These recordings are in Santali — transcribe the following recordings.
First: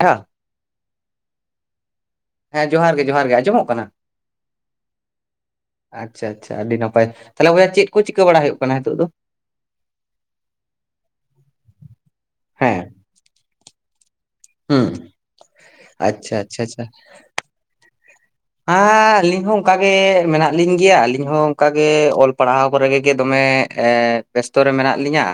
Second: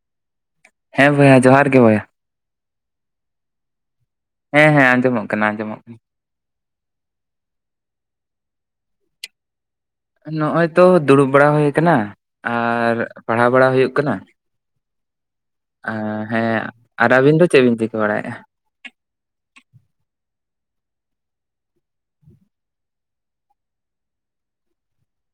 ᱠᱷᱮᱸᱼᱭᱟᱸ ᱾ ᱦᱮᱸ, ᱵᱚᱭᱦᱟ ᱡᱚᱦᱟᱨ ᱜᱮ, ᱵᱚᱭᱦᱟ ᱾ ᱦᱮᱸ, ᱡᱚᱦᱟᱨ ᱜᱮ ᱡᱚᱦᱟᱨ ᱜᱮ, ᱟᱸᱡᱚᱢᱚᱜ ᱠᱟᱱᱟ ᱾ ᱦᱮᱸᱦᱮᱸ, ᱟᱸᱡᱚᱢᱚᱜ ᱠᱟᱱᱟ, ᱟᱸᱡᱚᱢᱚᱜ ᱠᱟᱱᱟ ᱾ ᱟᱪᱪᱷᱟ ᱟᱪᱪᱷᱟ, ᱟᱹᱰᱤ ᱱᱟᱯᱟᱭ, ᱛᱟᱦᱞᱮ ᱵᱚᱭᱦᱟ, ᱪᱮᱫ ᱠᱚ, ᱪᱤᱠᱟᱹ ᱵᱟᱲᱟ ᱦᱩᱭᱩᱜ ᱠᱟᱱᱟ ᱱᱤᱛᱚᱜ ᱫᱚ? ᱱᱚᱜᱼᱚᱭ ᱛᱚ, ᱫᱩᱲᱩᱵ ᱵᱟᱲᱟ ᱦᱩᱭ ᱟᱠᱟᱱᱟ, ᱦᱮᱸ ᱟᱨ ᱯᱟᱲᱦᱟᱣ ᱵᱟᱲᱟ, ᱦᱩᱭᱩᱜ ᱠᱟᱱᱟ ᱦᱩᱸ ᱾ ᱟᱸ ᱟᱪᱪᱷᱟ ᱟᱪᱪᱷᱟ ᱦᱮᱸ, ᱟᱨ ᱟᱹᱵᱤᱱ ᱫᱚ, ᱪᱮᱫ ᱵᱤᱱ ᱪᱤᱠᱟᱹ ᱵᱟᱲᱟᱭᱮᱜᱼᱟ? ᱟᱸᱻ ᱟᱹᱞᱤᱧ ᱦᱚᱸ, ᱚᱱᱠᱟᱜ ᱜᱮ ᱢᱮᱱᱟᱜ ᱞᱤᱧ ᱜᱮᱭᱟ, ᱟᱹᱞᱤᱧ ᱦᱚᱸ ᱚᱱᱠᱟ ᱜᱮ, ᱚᱞ ᱯᱟᱲᱦᱟᱣ ᱠᱚᱨᱮ ᱜᱮ, ᱫᱚᱢᱮ ᱵᱮᱥᱛᱚ ᱨᱮ, ᱢᱮᱱᱟᱜ ᱞᱤᱧᱟᱹ,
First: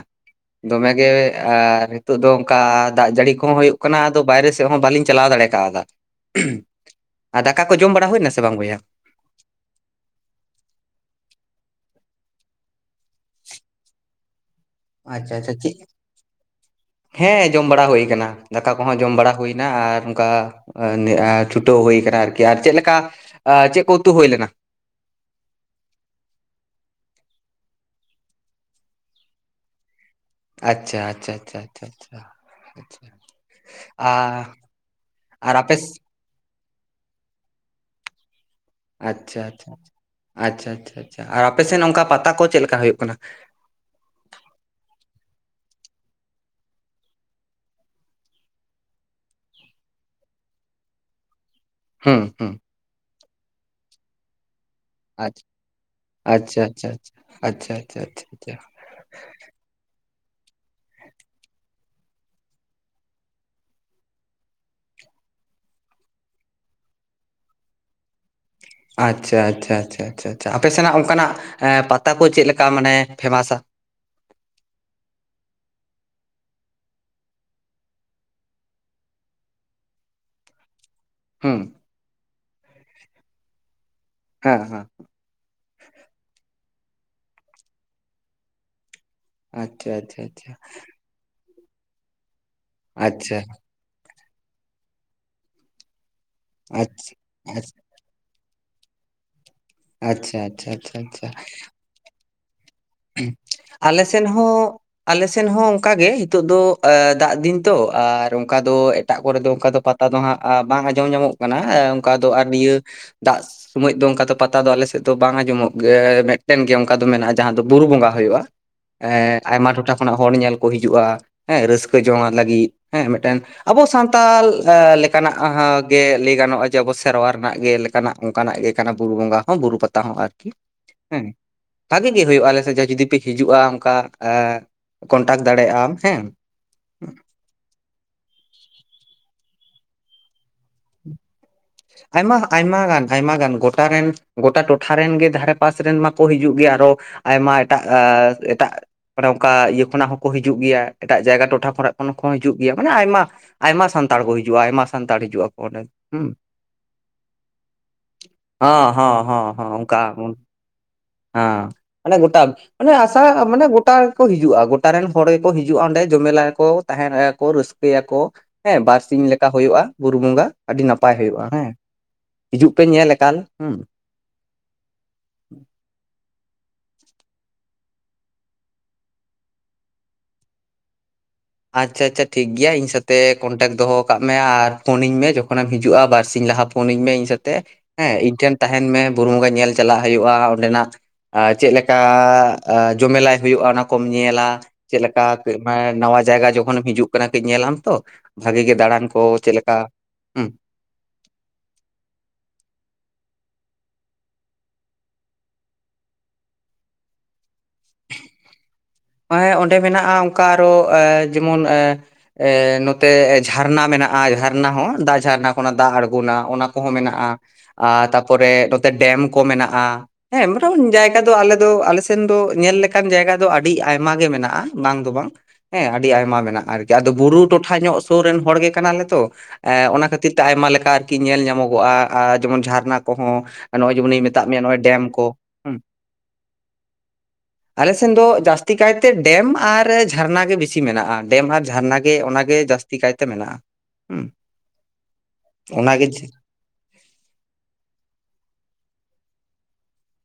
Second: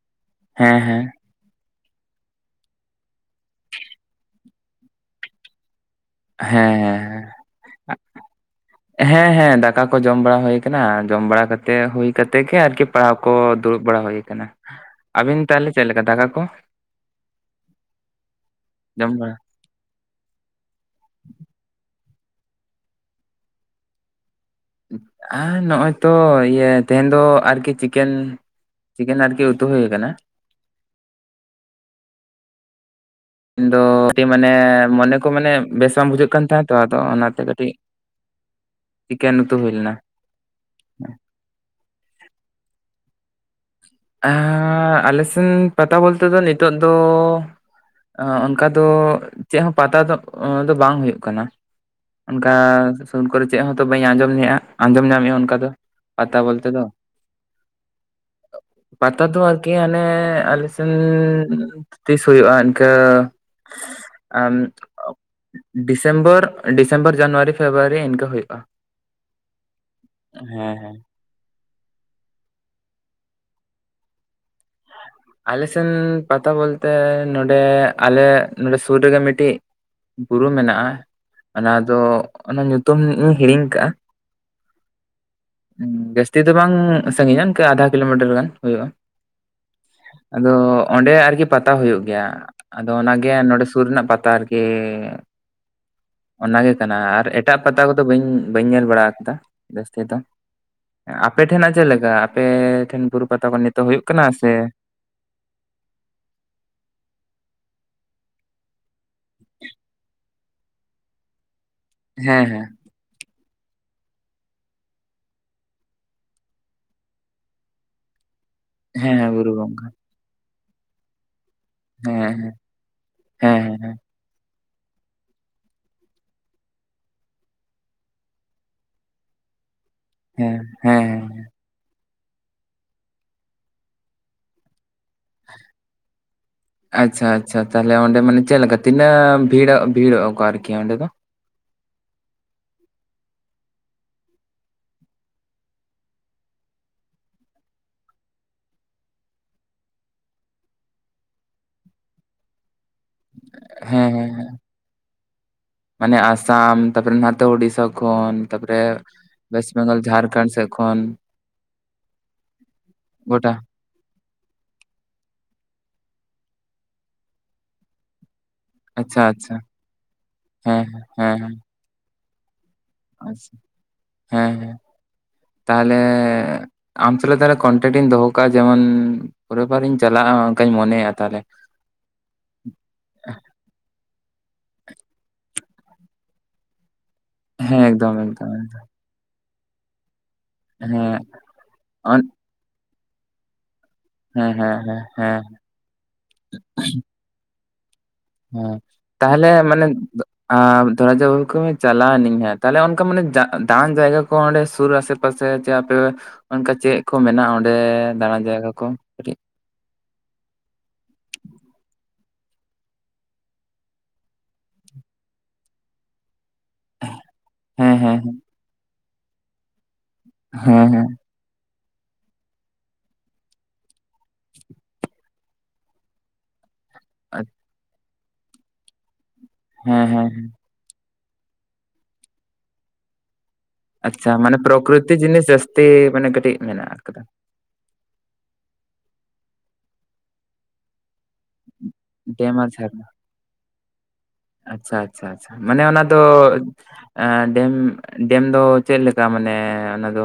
ᱦᱮᱸ ᱫᱚᱢᱮ ᱦᱮᱸ ᱜᱮ ᱾ ᱟᱼᱨ, ᱱᱤᱛᱚᱜ ᱫᱚ, ᱚᱝᱠᱟ ᱫᱟᱜ ᱡᱟᱹᱲᱤ ᱠᱚᱦᱚᱸ, ᱦᱳᱭᱳᱜ ᱠᱟᱱᱟ ᱾ ᱟᱫᱚ, ᱵᱟᱭᱨᱮ ᱥᱮᱫ ᱦᱚᱸ, ᱵᱟᱹᱞᱤᱧ ᱪᱟᱞᱟᱣ ᱫᱟᱲᱮ ᱟᱠᱟᱣᱫᱟ ᱾ ᱦᱮᱸᱻᱦᱮᱸᱻᱦᱮᱸ ᱾ ᱡᱚᱢ ᱵᱟᱲᱟ, ᱦᱩᱭ ᱮᱱᱟ ᱥᱮ, ᱵᱟᱝ ᱵᱚᱭᱦᱟ? ᱦᱮᱸᱦᱮᱸ, ᱫᱟᱠᱟ ᱠᱚ, ᱡᱚᱢ ᱵᱟᱲᱟ ᱦᱩᱭ ᱟᱠᱟᱱᱟ, ᱟᱨ ᱡᱚᱢ ᱵᱟᱲᱟ ᱠᱟᱛᱮ, ᱦᱩᱭ ᱠᱟᱛᱮ ᱜᱮ, ᱟᱨᱠᱤ ᱯᱟᱲᱦᱟᱣ ᱠᱚ, ᱫᱩᱲᱩᱵ ᱵᱟᱲᱟ ᱦᱩᱭ ᱟᱠᱟᱱᱟ ᱾ ᱟᱪᱪᱷᱟ ᱟᱪᱪᱷᱟ ᱪᱮᱜ? ᱦᱮᱸ, ᱡᱚᱢ ᱵᱟᱲᱟ ᱦᱩᱭ ᱟᱠᱟᱱᱟ, ᱫᱟᱠᱟ ᱠᱚᱦᱚᱸ ᱡᱚᱢ ᱵᱟᱲᱟ ᱦᱩᱭ ᱱᱟ ᱟᱨ ᱚᱱᱠᱟ, ᱪᱷᱩᱴᱟᱹᱣ ᱦᱩᱭ ᱟᱠᱟᱱᱟ, ᱟᱨᱠᱤ, ᱟᱨ ᱪᱮᱫ ᱞᱮᱠᱟ? ᱪᱮᱫ ᱠᱚ, ᱩᱛᱩ ᱦᱩᱭ ᱞᱮᱱᱟ? ᱟᱸ ᱱᱚᱜᱼᱚᱭ ᱛᱚ, ᱤᱭᱟᱹ ᱛᱮᱦᱮᱱ ᱫᱚ, ᱟᱨᱠᱤ ᱪᱤᱠᱮᱱ ᱪᱤᱠᱮᱱ ᱟᱨᱜᱮ ᱩᱛᱩ ᱦᱩᱭ ᱟᱠᱟᱱᱟ? ᱟᱪᱪᱷᱟ ᱟᱪᱪᱷᱟ, ᱟᱪᱪᱷᱟ ᱪᱷᱟ ᱪᱷᱟ, ᱟᱪᱪᱟ ᱟᱪᱪᱟ ᱾ [inaudible] ᱤᱧ ᱫᱚ, ᱠᱟᱴᱤᱡ ᱢᱟᱱᱮ, ᱢᱚᱱᱮ ᱠᱚ ᱢᱟᱱᱮ ᱟᱨ ᱟᱯᱮ ᱵᱮᱥ ᱵᱟᱝ ᱵᱩᱡᱷᱟᱹᱜ ᱠᱟᱱ ᱛᱟᱦᱮᱸᱜ ᱟᱛᱚ, ᱟᱫᱚ, ᱚᱱᱟᱛᱮ ᱠᱟᱹᱴᱤᱡ ᱪᱤᱠᱮᱱ ᱟᱪᱪᱷᱟ ᱩᱛᱩ ᱦᱩᱭ ᱟᱪᱪᱷᱟ ᱞᱮᱱᱟ ᱟᱪᱪᱟ ᱪᱪᱷᱟ ᱟᱪᱪᱷᱟ, ᱟᱪᱷᱟ ᱟᱨ ᱟᱯᱮᱥᱮᱱ ᱚᱱᱠᱟ, ᱯᱟᱛᱟ ᱠᱚ, ᱪᱮᱫ ᱞᱮᱠᱟ ᱦᱳᱭᱳᱜ ᱠᱟᱱᱟ? ᱟᱻ ᱟᱞᱮ ᱥᱮᱱ, ᱯᱟᱛᱟ ᱵᱚᱞᱛᱮ ᱫᱚ, ᱱᱤᱛᱚᱜ ᱫᱚ ᱟᱸᱻ ᱚᱱᱠᱟ ᱫᱚ, ᱪᱮᱜ ᱦᱚᱸ, ᱯᱟᱛᱟ ᱫᱚ, ᱚᱸ ᱫᱚ ᱵᱟᱝ ᱦᱳᱭᱳᱜ ᱠᱟᱱᱟ ᱾ ᱦᱩᱸ ᱚᱱᱠᱟ ᱦᱩᱸ ᱥᱩᱨ ᱠᱚᱨᱮ, ᱪᱮᱜ ᱦᱚᱸᱛᱚ, ᱵᱟᱹᱧ ᱟᱸᱡᱚᱢ ᱞᱮᱜᱼᱟ? ᱟᱸᱡᱚᱢ ᱧᱟᱢᱮᱜᱼᱟ, ᱟᱪᱪᱷᱟ ᱚᱱᱠᱟ ᱫᱚ, ᱯᱟᱛᱟ ᱟᱪᱪᱷᱟ ᱵᱚᱞᱛᱮ ᱫᱚ ᱟᱪᱪᱷᱟ ᱾ ᱟᱪᱪᱷᱟ ᱟᱪᱪᱷᱟ ᱪᱪᱷᱟ, ᱟᱪᱪᱷᱟ ᱾ ᱯᱟᱛᱟ ᱫᱚ ᱟᱨᱠᱤ ᱦᱟᱸᱱᱮ, ᱟᱞᱮ ᱥᱮᱱ ᱛᱤᱥ ᱦᱳᱭᱳᱜᱼᱟ ᱤᱱᱠᱟᱹ [unintelligible] ᱟᱢ, ᱰᱤᱥᱮᱢᱵᱚᱨ ᱰᱤᱥᱮᱢᱵᱚᱨ, ᱡᱟᱱᱩᱣᱟᱨᱤ, ᱯᱷᱮᱵᱣᱟᱨᱤ ᱤᱱᱠᱟ ᱦᱳᱭᱳᱜᱼᱟ ᱾ ᱟᱪᱪᱷᱟ ᱟᱪᱪᱷᱟ ᱟᱪᱪᱷᱟ ᱪᱷᱟ, ᱟᱯᱮ ᱦᱮᱸ ᱥᱮᱱᱟᱜ, ᱦᱮᱸ ᱚᱱᱠᱟᱱᱟᱜ? ᱮᱸ, ᱯᱟᱛᱟ ᱠᱚ ᱪᱮᱫ ᱞᱮᱠᱟ? ᱢᱟᱱᱮ, ᱯᱷᱮᱢᱟᱥᱟ? ᱟᱞᱮ ᱥᱮᱱ, ᱯᱟᱛᱟ ᱵᱚᱞᱛᱮ, ᱱᱚᱸᱰᱮ, ᱟᱞᱮ ᱱᱚᱸᱰᱮ ᱥᱩᱨ ᱨᱮᱜᱮ, ᱢᱤᱫᱴᱤᱡ ᱵᱩᱨᱩ ᱢᱮᱱᱟᱜᱼᱟ, ᱦᱩᱸ ᱚᱱᱟ ᱫᱚ, ᱚᱱᱟ ᱧᱩᱛᱩᱢ ᱤᱧ, ᱦᱤᱲᱤᱧ ᱟᱠᱟᱜᱼᱟ ᱾ ᱦᱮᱸᱻᱦᱮᱸ ᱾ ᱡᱟᱹᱥᱛᱤ ᱫᱚ ᱵᱟᱝ ᱥᱟᱺᱜᱤᱧᱟ, ᱤᱱᱠᱟᱹ ᱟᱫᱷᱟ ᱠᱤᱞᱳ ᱢᱤᱴᱟᱨ ᱜᱟᱱ, ᱦᱳᱭᱳᱜᱼᱟ ᱾ ᱟᱪᱪᱷᱟ ᱟᱪᱪᱷᱟ ᱟᱪᱪᱷᱟ ᱾ ᱚᱸᱰᱮ ᱟᱨᱠᱤ ᱯᱟᱛᱟ ᱦᱳᱭᱳᱜ ᱜᱮᱭᱟ, ᱟᱫᱚ, ᱚᱱᱟᱜᱮ, ᱟᱪᱪᱷᱟ ᱱᱚᱸᱰᱮ ᱥᱩᱨ ᱨᱮᱱᱟᱜ, ᱯᱟᱛᱟ ᱟᱨᱠᱤ ᱚᱱᱟᱜᱮ ᱟᱪᱪᱷᱟ ᱠᱟᱱᱟ, ᱟᱨ ᱟᱪᱪᱷᱟ ᱮᱴᱟᱜ ᱯᱟᱛᱟ ᱠᱚᱫᱚ, ᱵᱟᱹᱧ ᱵᱟᱹᱧ, ᱧᱮᱞ ᱵᱟᱲᱟ ᱟᱠᱟᱫᱟ ᱾ ᱟᱪᱪᱷᱟ, ᱟᱪᱪᱷᱟ ᱟᱪᱪᱷᱟ, ᱪᱷᱟ ᱾ ᱟᱯᱮ ᱴᱷᱮᱱᱟᱜ ᱪᱮᱫ ᱞᱮᱠᱟ? ᱟᱯᱮ ᱴᱷᱮᱱ ᱵᱩᱨᱩ ᱯᱟᱛᱟ ᱠᱚ, ᱱᱤᱛᱚᱜ ᱟᱞᱮ ᱦᱩᱭᱩᱜ ᱠᱟᱱᱟ, ᱥᱮᱱ ᱥᱮ ᱦᱚᱸ ᱟᱞᱮ ᱥᱮᱱ ᱦᱚᱸ, ᱚᱱᱠᱟ ᱜᱮ, ᱱᱤᱛᱚᱜ ᱫᱚ, ᱫᱟᱜ ᱫᱤᱱ ᱛᱚ, ᱟᱨ ᱚᱝᱠᱟ ᱫᱚ ᱮᱴᱟᱜ ᱠᱚᱨᱮ ᱫᱚ, ᱚᱱᱠᱟ ᱫᱚ, ᱯᱟ ᱛᱟ ᱫᱚ ᱦᱟᱸᱜ, ᱵᱟᱝ ᱟᱸᱡᱚᱢ ᱧᱟᱢᱚᱜ ᱠᱟᱱᱟ, ᱚᱝᱠᱟ ᱫᱚ, ᱦᱮᱸ ᱟᱨ ᱦᱮᱸ ᱱᱤᱭᱟᱹ ᱫᱟᱜ ᱥᱚᱢᱚᱭᱚᱜ ᱫᱚ, ᱚᱱᱠᱟ ᱫᱚ ᱯᱟᱛᱟ ᱫᱚ, ᱟᱞᱮ ᱥᱮᱫ ᱫᱚ ᱵᱟᱝ ᱟᱸᱡᱚᱢᱚᱜ ᱜᱮ, ᱢᱤᱫᱴᱮᱱ ᱜᱮ, ᱚᱱᱠᱟ ᱫᱚ ᱢᱮᱱᱟᱜᱼᱟ, ᱡᱟᱦᱟᱸ ᱫᱚ ᱵᱩᱨᱩ ᱵᱚᱸᱜᱟ ᱦᱩᱭᱩᱜᱼᱟ, ᱦᱮᱸ ᱦᱮᱸ ᱮᱸᱻ ᱵᱩᱨᱩ ᱟᱭᱢᱟ ᱵᱚᱸᱜᱟ ᱴᱚᱴᱷᱟ ᱠᱷᱚᱱᱟᱜ ᱦᱚᱲ ᱧᱮᱞ ᱠᱚ, ᱦᱤᱡᱩᱜᱼᱟ, ᱦᱮᱸ, ᱨᱟᱹᱥᱠᱟᱹ ᱦᱮᱸ ᱡᱚᱝᱟ ᱦᱮᱸ ᱞᱟᱹᱜᱤᱫ, ᱦᱮᱸ, ᱢᱤᱫᱴᱮᱱ ᱦᱮᱸ ᱟᱵᱚ, ᱦᱮᱸ ᱥᱟᱱᱛ ᱛᱟᱞ ᱞᱮᱠᱟᱱᱟᱜ ᱦᱟᱹ ᱜᱮ ᱞᱟᱹᱭ ᱜᱟᱱᱚᱜᱼᱟ ᱡᱮ ᱟᱵᱚ ᱥᱮᱨᱣᱟ ᱨᱮᱱᱟᱜ ᱜᱮ ᱞᱮᱠᱟᱱᱟᱜ ᱚᱱᱠᱟᱱᱟᱜ ᱜᱮ ᱠᱟᱱᱟ ᱵᱩᱨᱩ ᱵᱚᱸᱜᱟ ᱦᱚᱸ ᱵᱩᱨᱩ ᱯᱟᱛᱟ ᱦᱚᱸ ᱟᱨᱠᱤ ᱦᱮᱸ ᱵᱷᱟᱹᱜᱤ ᱜᱮ ᱦᱩᱭᱩᱜᱼᱟ ᱟᱞᱮ [unintelligible] ᱡᱩᱫᱤ ᱯᱮ ᱦᱤᱡᱩᱜᱼᱟ ᱚᱝᱠᱟ ᱟᱹ ᱠᱚᱱᱴᱟᱠ ᱫᱟᱲᱮᱟᱜ ᱟᱢ ᱦᱮᱸ᱾ ᱟᱪᱪᱷᱟ ᱟᱪᱪᱷᱟ ᱛᱟᱦᱚᱞᱮ ᱚᱸᱰᱮ ᱢᱟᱱᱮ ᱪᱮᱜ ᱞᱮᱠᱟ ᱛᱤᱱᱟᱹᱜ ᱵᱷᱤᱲᱚᱜ ᱵᱷᱤᱲᱚᱜ ᱟᱠᱚ ᱟᱨᱠᱤ ᱚᱸᱰᱮ᱾ ᱫᱚ [inaudible] ᱟᱭᱢᱟ ᱟᱭᱢᱟ ᱜᱟᱱ ᱟᱭᱢᱟ ᱜᱟᱱ ᱜᱚᱴᱟ ᱨᱮᱱ ᱜᱚᱴᱟ ᱴᱚᱴᱷᱟ ᱨᱮᱱ ᱜᱮ ᱫᱷᱟᱨᱮ ᱯᱟᱥ ᱨᱮᱱ ᱢᱟᱠᱚ ᱦᱤᱡᱩᱜ ᱜᱮ ᱟᱨᱚ ᱟᱭᱢᱟ ᱮᱴᱟᱜ ᱟ ᱮᱴᱟᱜ ᱚᱱᱮ ᱚᱱᱠᱟ ᱤᱭᱟᱹ ᱠᱷᱚᱱᱟᱜ ᱦᱚᱸᱠᱚ ᱦᱤᱡᱩᱜ ᱜᱮᱭᱟ ᱮᱴᱟᱜ ᱡᱟᱭᱜᱟ ᱴᱚᱴᱷᱟ ᱠᱷᱚᱱᱟᱜ ᱠᱷᱚᱱ ᱦᱚᱸᱠᱚ ᱦᱤᱡᱩᱜ ᱜᱮᱭᱟ ᱢᱟᱱᱮ ᱟᱭᱢᱟ ᱟᱭᱢᱟ ᱦᱮᱸ ᱥᱟᱱᱛᱟᱲ ᱠᱚ ᱦᱮᱸ ᱦᱤᱡᱩᱜᱼᱟ ᱟᱭᱢᱟ ᱥᱟᱱᱛᱟᱲ ᱦᱤᱡᱩᱜᱼᱟ ᱚᱸᱰᱮ᱾ ᱢᱟᱱᱮ ᱦᱩᱸ ᱟᱥᱟᱢ ᱛᱟᱯᱚᱨᱮ ᱱᱟᱛᱮ ᱳᱲᱤᱥᱟ ᱠᱷᱚᱱ ᱛᱟᱯᱚᱨᱮ ᱦᱚᱸ ᱦᱚᱸ ᱦᱚᱸ ᱚᱭᱮᱥᱴ ᱵᱮᱝᱜᱚᱞ ᱡᱷᱟᱨᱠᱷᱚᱸᱰ ᱥᱮᱜ ᱠᱷᱚᱱ ᱟᱹ ᱢᱟᱱᱮ ᱜᱚᱴᱟ ᱢᱟᱱᱮ ᱟᱥᱟ ᱢᱟᱱᱮ ᱜᱚᱴᱟ ᱜᱮᱠᱚ ᱦᱤᱡᱩᱜᱼᱟ ᱜᱚᱴᱟ ᱨᱮᱱ ᱦᱚᱲ ᱜᱮᱠᱚ ᱦᱤᱡᱩᱜᱼᱟ ᱚᱸᱰᱮ ᱡᱚᱢᱮᱞᱟᱭᱟᱠᱚ ᱛᱟᱦᱮᱱᱟᱭᱟ ᱠᱚ ᱨᱟᱹᱥᱠᱟᱹᱭᱟᱠᱚ᱾ ᱦᱮᱸ ᱵᱟᱨ ᱟᱪᱪᱷᱟ ᱥᱤᱧ ᱞᱮᱠᱟ ᱟᱪᱪᱷᱟ ᱦᱩᱭᱩᱜᱼᱟ ᱵᱩᱨᱩ ᱵᱚᱸᱜᱟ ᱟᱹᱰᱤ ᱱᱟᱯᱟᱭ ᱦᱩᱭᱩᱜᱼᱟ ᱦᱮᱸ᱾ ᱦᱤᱡᱩᱜ ᱯᱮ ᱧᱮᱞ ᱟᱠᱟᱞ ᱟᱪᱪᱷᱟ ᱦᱮᱸ᱾ ᱦᱮᱸ ᱦᱮᱸ ᱛᱟᱦᱚᱞᱮ ᱟᱢ ᱥᱟᱞᱟ ᱛᱟᱦᱚᱞᱮ ᱠᱚᱱᱴᱮᱠᱴ ᱤᱧ ᱫᱚᱦᱚ ᱠᱟᱜᱼᱟ ᱡᱮᱢᱚᱱ ᱯᱚᱨᱮ ᱵᱟᱨᱤᱧ ᱪᱟᱞᱟᱜᱼᱟ ᱚᱱᱠᱟᱧ ᱢᱚᱱᱮᱭᱮᱫᱼᱟ ᱛᱟᱦᱚᱞᱮ᱾ ᱟᱪᱪᱷᱟ ᱟᱪᱪᱷᱟ ᱴᱷᱤᱠ ᱜᱮᱭᱟ ᱤᱧ ᱥᱟᱛᱮᱜ ᱠᱚᱱᱴᱮᱠᱴ ᱫᱚᱦᱚ ᱠᱟᱜ ᱢᱮ ᱟᱨ ᱯᱷᱳᱱᱟᱹᱧ ᱢᱮ ᱡᱚᱠᱷᱚᱱᱮᱢ ᱦᱤᱡᱩᱜᱼᱟ ᱵᱟᱨᱥᱤᱧ ᱞᱟᱦᱟ ᱯᱷᱳᱱ ᱟᱹᱧ ᱢᱮ ᱤᱧ ᱥᱟᱛᱮᱜ ᱮᱠᱫᱚᱢ ᱦᱮᱸ ᱤᱧ ᱮᱠᱫᱚᱢ ᱴᱷᱮᱱ ᱮᱠᱫᱚᱢ ᱛᱟᱦᱮᱱ ᱢᱮ ᱵᱩᱨᱩ ᱵᱚᱸᱜᱟ ᱧᱮᱞ ᱪᱟᱞᱟᱜ ᱦᱩᱭᱩᱜᱼᱟ᱾ ᱚᱸᱰᱮᱱᱟᱜ ᱦᱮᱸ ᱪᱮᱜ ᱞᱮᱠᱟ ᱚᱱ ᱡᱚᱢᱮᱞᱟᱭ ᱦᱩᱭᱩᱜᱼᱟ ᱚᱱᱟ ᱠᱚᱢ ᱧᱮᱞᱟ ᱦᱮᱸ ᱦᱮᱸ ᱦᱮᱸ ᱪᱮᱜ ᱞᱮᱠᱟ ᱦᱮᱸ ᱱᱟᱣᱟ ᱡᱟᱭᱜᱟ ᱡᱚᱠᱷᱚᱱᱮᱢ ᱦᱤᱡᱩᱜ ᱠᱟᱱᱟ ᱠᱟᱹᱡ ᱧᱮᱞᱟᱢ ᱛᱚ᱾ ᱵᱷᱟᱜᱤ ᱦᱮᱸ ᱜᱮ ᱫᱟᱬᱟᱱ ᱠᱚ ᱛᱟᱦᱞᱮ ᱪᱮᱫ ᱞᱮᱠᱟ ᱢᱟᱱᱮ ᱦᱩᱸ ᱟᱸ ᱫᱷᱚᱨᱟᱡᱟᱣ ᱠᱚᱢᱮ ᱪᱟᱞᱟᱣᱱᱟᱹᱧ ᱦᱮᱸ ᱛᱟᱦᱞᱮ ᱚᱱᱠᱟ ᱢᱟᱱᱮ ᱫᱟᱬᱟᱱ ᱡᱟᱭᱜᱟ ᱠᱚ ᱚᱸᱰᱮ ᱥᱩᱨ ᱟᱥᱮ ᱯᱟᱥᱮ ᱪᱮ ᱟᱯᱮ ᱚᱱᱠᱟ ᱪᱮᱜ ᱠᱚ ᱢᱮᱱᱟᱜᱼᱟ ᱚᱸᱰᱮ ᱫᱟᱬᱟᱱ ᱡᱟᱭᱜᱟ ᱠᱚ? ᱠᱟᱹᱴᱤᱡ ᱦᱮᱸ ᱚᱸᱰᱮ ᱢᱮᱱᱟᱜᱼᱟ ᱚᱱᱠᱟ ᱟᱨᱚ ᱮ ᱡᱮᱢᱚᱱ ᱮ ᱮ ᱱᱚᱛᱮ ᱡᱷᱟᱨᱱᱟ ᱢᱮᱱᱟᱜᱼᱟ ᱡᱷᱟᱨᱱᱟ ᱦᱚᱸ ᱫᱟᱜ ᱡᱷᱟᱨᱱᱟ ᱠᱷᱚᱱᱟᱜ ᱫᱟᱜ ᱟᱬᱜᱚᱱᱟ ᱚᱱᱟ ᱠᱚᱦᱚᱸ ᱢᱮᱱᱟᱜᱼᱟ᱾ ᱦᱮᱸ ᱟᱨ ᱦᱮᱸ ᱛᱟᱯᱚᱨᱮ ᱱᱚᱛᱮ ᱰᱮᱢ ᱠᱚ ᱢᱮᱱᱟᱜᱼᱟ ᱦᱮᱸ ᱢᱚᱴᱟᱢ ᱡᱟᱭᱜᱟ ᱫᱚ ᱟᱞᱮ ᱫᱚ ᱟᱞᱮᱥᱮ ᱥᱮᱱ ᱫᱚ ᱧᱮᱞ ᱞᱮᱠᱟᱱ ᱡᱟᱭᱜᱟ ᱫᱚ ᱟᱹᱰᱤ ᱟᱭᱢᱟ ᱜᱮ ᱢᱮᱱᱟᱜᱼᱟ ᱵᱟᱝ ᱫᱚ ᱵᱟᱝ ᱦᱮᱸ ᱟᱹᱰᱤ ᱟᱭᱢᱟ ᱢᱮᱱᱟᱜᱼᱟ ᱟᱨ ᱟᱫᱚ ᱵᱩᱨᱩ ᱴᱚᱴᱷᱟ ᱧᱚᱜ ᱥᱩᱨ ᱨᱮᱱ ᱦᱚᱲ ᱜᱮ ᱠᱟᱱᱟᱞᱮ ᱛᱚ ᱮ ᱦᱮᱸ ᱚᱱᱟ ᱦᱮᱸ ᱠᱷᱟᱹᱛᱤᱨ ᱛᱮ ᱟᱭᱢᱟ ᱞᱮᱠᱟ ᱠᱤ ᱧᱮᱞ ᱧᱟᱢᱚᱜᱚᱜᱼᱟ ᱟ ᱡᱮᱢᱚᱱ ᱡᱷᱟᱨᱱᱟ ᱠᱚᱦᱚᱸ ᱱᱚᱜᱼᱚᱭ ᱡᱮᱢᱚᱱᱤᱧ ᱟᱪᱪᱷᱟ ᱢᱮᱛᱟᱜ ᱢᱟᱱᱮ ᱢᱮᱭᱟ ᱱᱚᱜᱼᱚᱭ ᱰᱮᱢ ᱯᱨᱚᱠᱨᱤᱛᱤ ᱠᱚ ᱡᱤᱱᱤᱥ ᱦᱩᱸ ᱡᱟᱹᱥᱛᱤ ᱢᱟᱱᱮ ᱠᱟᱹᱴᱤᱜ ᱢᱮᱱᱟᱜ ᱟᱠᱟᱫᱟ᱾ ᱟᱞᱮ ᱥᱮᱱ ᱫᱚ ᱡᱟᱹᱥᱛᱤ ᱠᱟᱭᱛᱮ ᱰᱮᱢ ᱟᱨ ᱡᱷᱟᱨᱱᱟ ᱜᱮ ᱵᱮᱥᱤ ᱢᱮᱱᱟᱜᱼᱟ ᱰᱮᱢ ᱟᱨ ᱡᱷᱟᱨᱱᱟ ᱜᱮ ᱰᱮᱢ ᱚᱱᱟᱜᱮ ᱟᱨ ᱡᱟᱹᱥᱛᱤ ᱡᱷᱟᱨᱱᱟ ᱠᱟᱭᱛᱮ ᱢᱮᱱᱟᱜᱼᱟ᱾ ᱦᱩᱸ ᱟᱪᱪᱷᱟ ᱟᱪᱪᱷᱟ ᱟᱪᱪᱷᱟ ᱢᱟᱱᱮ ᱚᱱᱟ ᱚᱱᱟᱜᱮ ᱫᱚ ᱮ ᱰᱮᱢ ᱰᱮᱢ ᱫᱚ ᱪᱮᱜ ᱞᱮᱠᱟ ᱢᱟᱱᱮ ᱚᱱᱟ ᱫᱚ